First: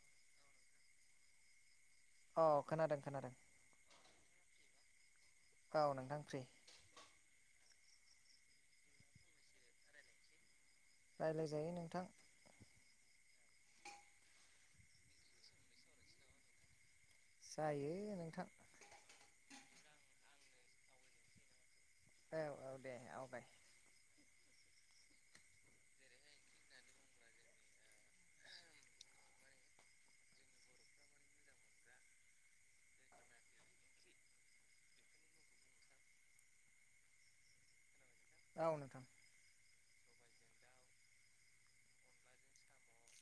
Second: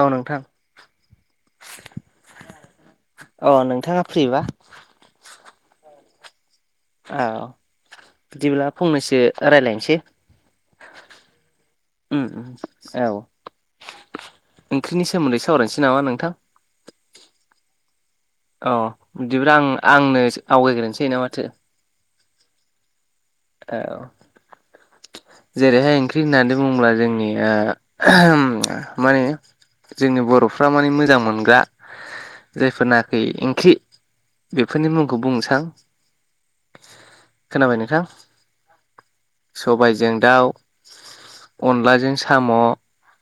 औ नोंथां। अ खोनादों खोनादों अ नोंथाङा फ्रिबा औ नोंथां फ्रि। औ बिदिब्ला फंनैसो रायलायनोसै। रायज्लायजायो नोंथां उम औ ओंख्रिनि सोमोन्दै सावरायनोसै नामा नोंथां? जायो। नोंथां अ बिदिब्ला आं आंनो आवगायग्रोनोसै ना माथो? औ औ दे आवगाय। औ। जेरैहाय ओंख्रि होननानै बुङोब्ला ओ जोंनिया माने- जोंनि बरफ्रा माने मोजां मोनग्रा जायफोरनाखि ओंख्रि बेफोरनि मुंखौ बुंसां - खोनाबाय नोंथां? औ नोंथां। सबायजों दाउ अनलाजों साम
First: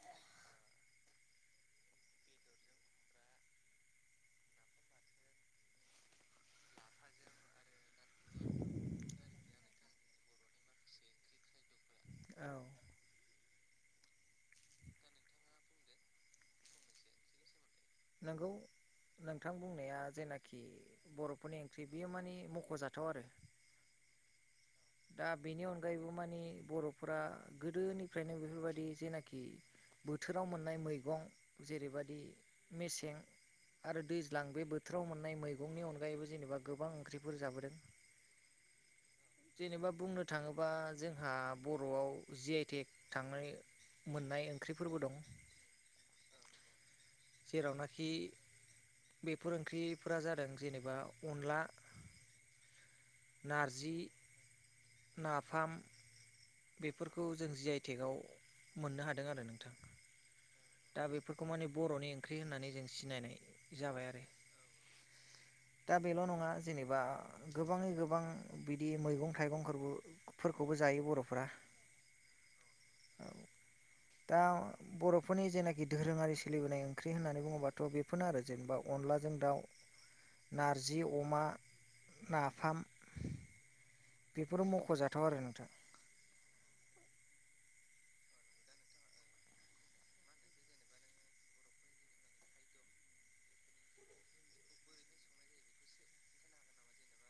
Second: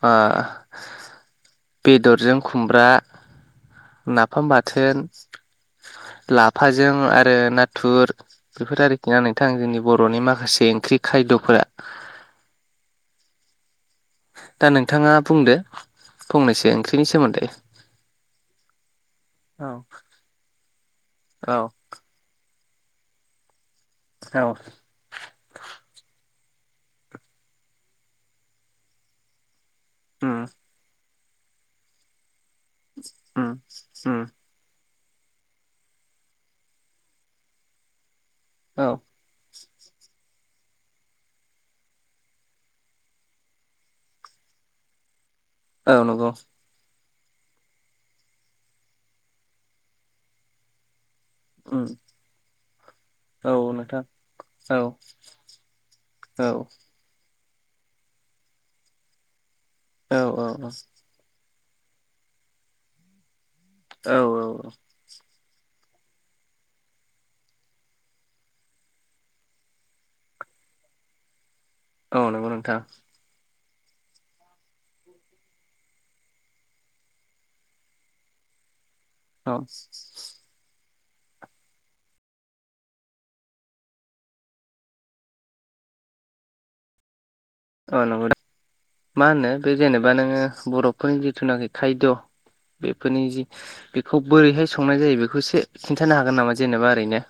आ- बेदरजों खुमब्रा नाफाम बाथोन- लाफाजों आरो नाथुर बेफोर आरोखि ना नोंथां जोंनि बरनि माखासे ओंख्रि खायदफोरा। औ। दा नोंथाङा बुंदो फंनैसो ओंख्रिनि सोमोन्दै नोंगौ नोंथां औ बुंनाया जेनाखि बरफोरनि औ ओंख्रि बेयो माने मखजाथाव आरो। औ। दा बेनि अनगायैबो मानि बर'फोरा गोदोनिफ्रायनो बेफोरबादि जेनाखि उम बोथोराव मोननाय मैगं जेरैबादि मेसें उम आरो उम दैज्लां बे बो बोथोराव मोननाय मैगंनि अनगायैबो जेनेबा गोबां ओंख्रिफोर जाबोदों। औ। जेनेबा बुंनो थाङोबा जोंहा बर'आव जि आइ टेक थांनाय मोननाय ओंख्रिफोरबो दं। औ नंगौ। जेरावनाखि बेफोर ओंख्रिफोरा जादों जेनेबा अनला उम औ नारजि नोंथां औ। नाफाम औ बेफोरखौ जों जि आइ टेकाव मोननो हादों आरो नोंथां। औ औ औ। बेखौ माने बर'नि ओंख्रि होननानै जों सिनायनाय। जाबाय आरो औ औ औ। दा बेल' नङा जेनेबा गोबाङै गोबां बिदि मैगं थाइगंबो फोरखौबो जायो बर'फ्रा। औ नंगौ नोंथां दा बर' फोरनि जेनाखि दोरोङारि सोलिबोनाय ओंख्रि होननानै बुङोबाथ' बेफोरनो आरो जेनेबा अनलाजों औ दाउ, नार जि अमा, नाफाम बेफोरो मख'जाथाव आरो नोंथां। औ नंगौ। मा होनो बे जेनेबा नोङो बर'फोरनि जिथुनाखि खायद' बेफोरनि जि बेखौ बोरैहाय संनाय जायो? बेखौ एसे खिन्थानो हागोन नामा? जेनेबा ओरैनो।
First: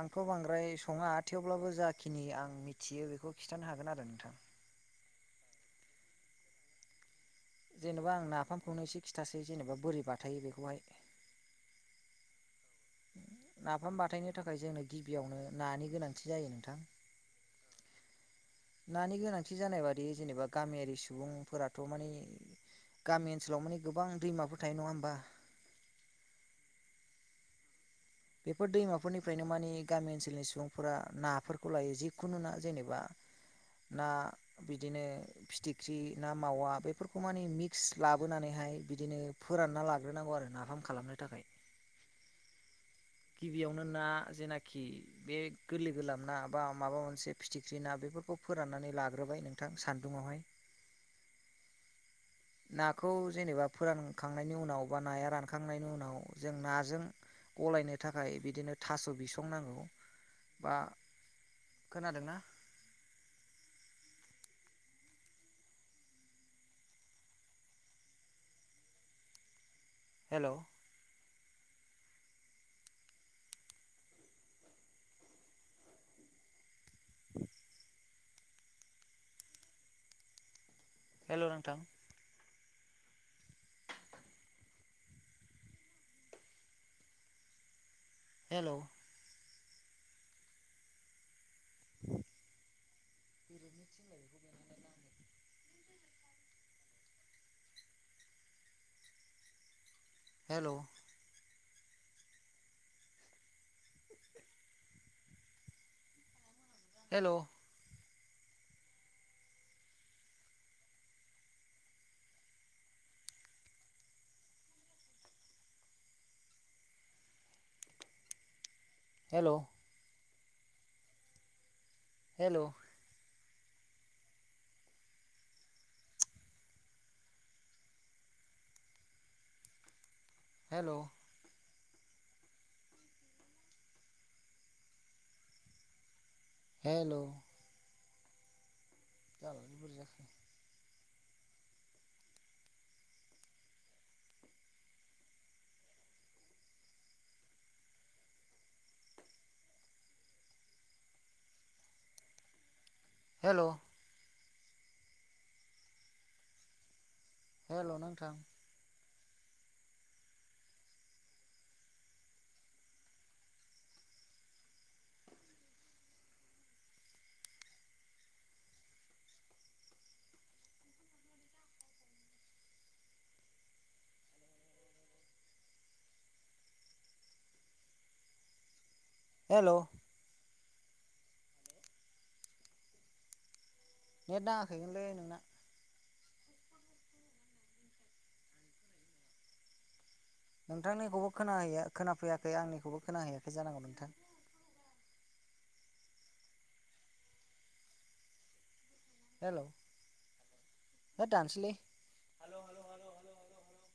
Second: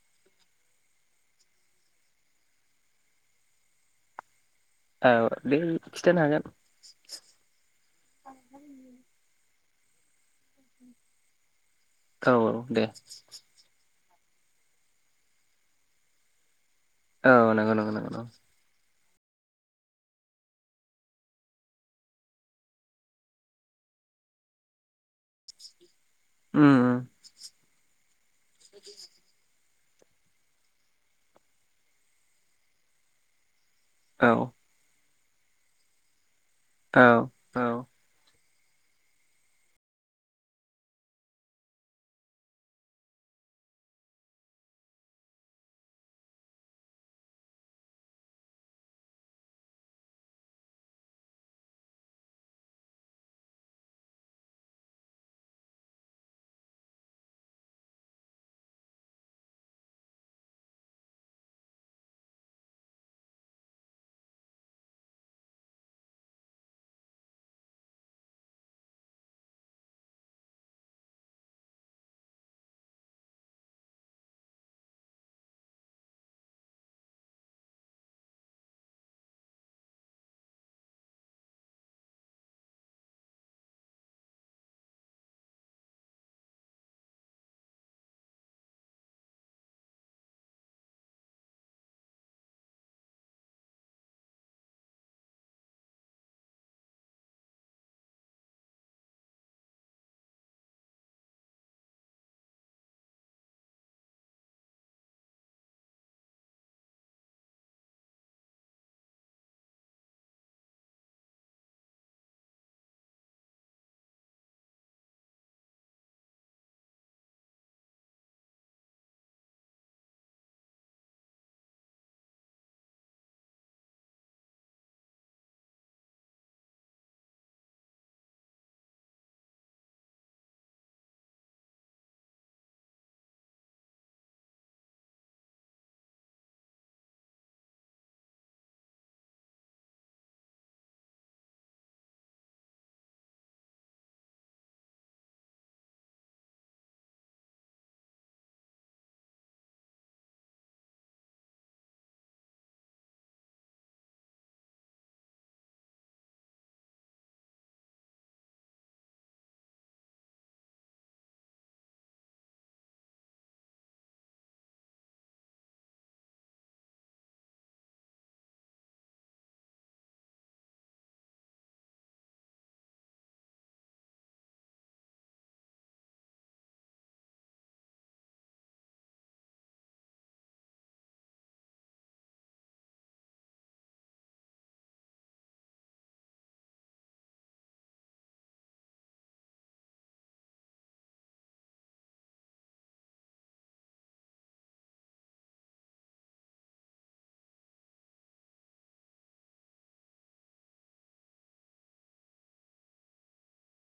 आंथ' बांद्राय सङा थेवब्लाबो जाखिनि आं मिथियो बेखौ खिन्थानो हागोन आरो नोंथां। औ दे खिथानो हागोन। जेन'बा आं नाफामखौनो एसे खिथासै जेनेबा बोरै बाथायो बेखौहाय। औ औ दे। हथायनो थाखाय जोंनो गिबियावनो नानि गोनांथि जायो नोंथां। औ नंगौ नंगौ नंगौ। नानि गोनांथि जानाय बादि जेनेबा गामियारि सुबुंफोराथ' माने गामि ओनसोलाव माने गोबां दैमाफोर थायो नङा होमबा? ओम। बेफोर दैमाफोरनिफ्रायनो माने गामि ओनसोलनि सुबुंफोरा नाफोरखौ लायो जिखुनु ना जेनेबा ना औ बिदिनो फिथिख्रि, ना मावा बेफोरखौ माने औ औ मिक्स लाबोनानैहाय बिदिनो फोरानना लाग्रोनांगौ आरो नाफाम खालामनो थाखाय। गिबियावनो ना जेनाखि बे गोरलै गोरलाम ना बा माबा मोनसे फिथिख्रि ना बे बेफोरखौ फोराननानै लाग्रोबाय नोंथां सान्दुंआवहाय। नाखौ जेनेबा फोरानखांनायनि उनाव बा नाया रानखांनायनि उनाव जों नाजों गलायनो थाखाय बिदिनो थास' बिसं नांगौ बा खोनादों ना? हेल'? [unintelligible] हेल' नोंथां? हेल'? [inaudible] Hello hello hello hello hello hello जाबाय बुरजा हेलौ हेलौ नोंथां। हेलौ नेट नाङाखैगोनलै नोंना। नोंथांनिखौबो खोनाहैया खोनाफैयाखै आंनिखौबो खोनाहैयाखै जानांगौ नोंथां। हेलौ हो दान्सलि [unintelligible]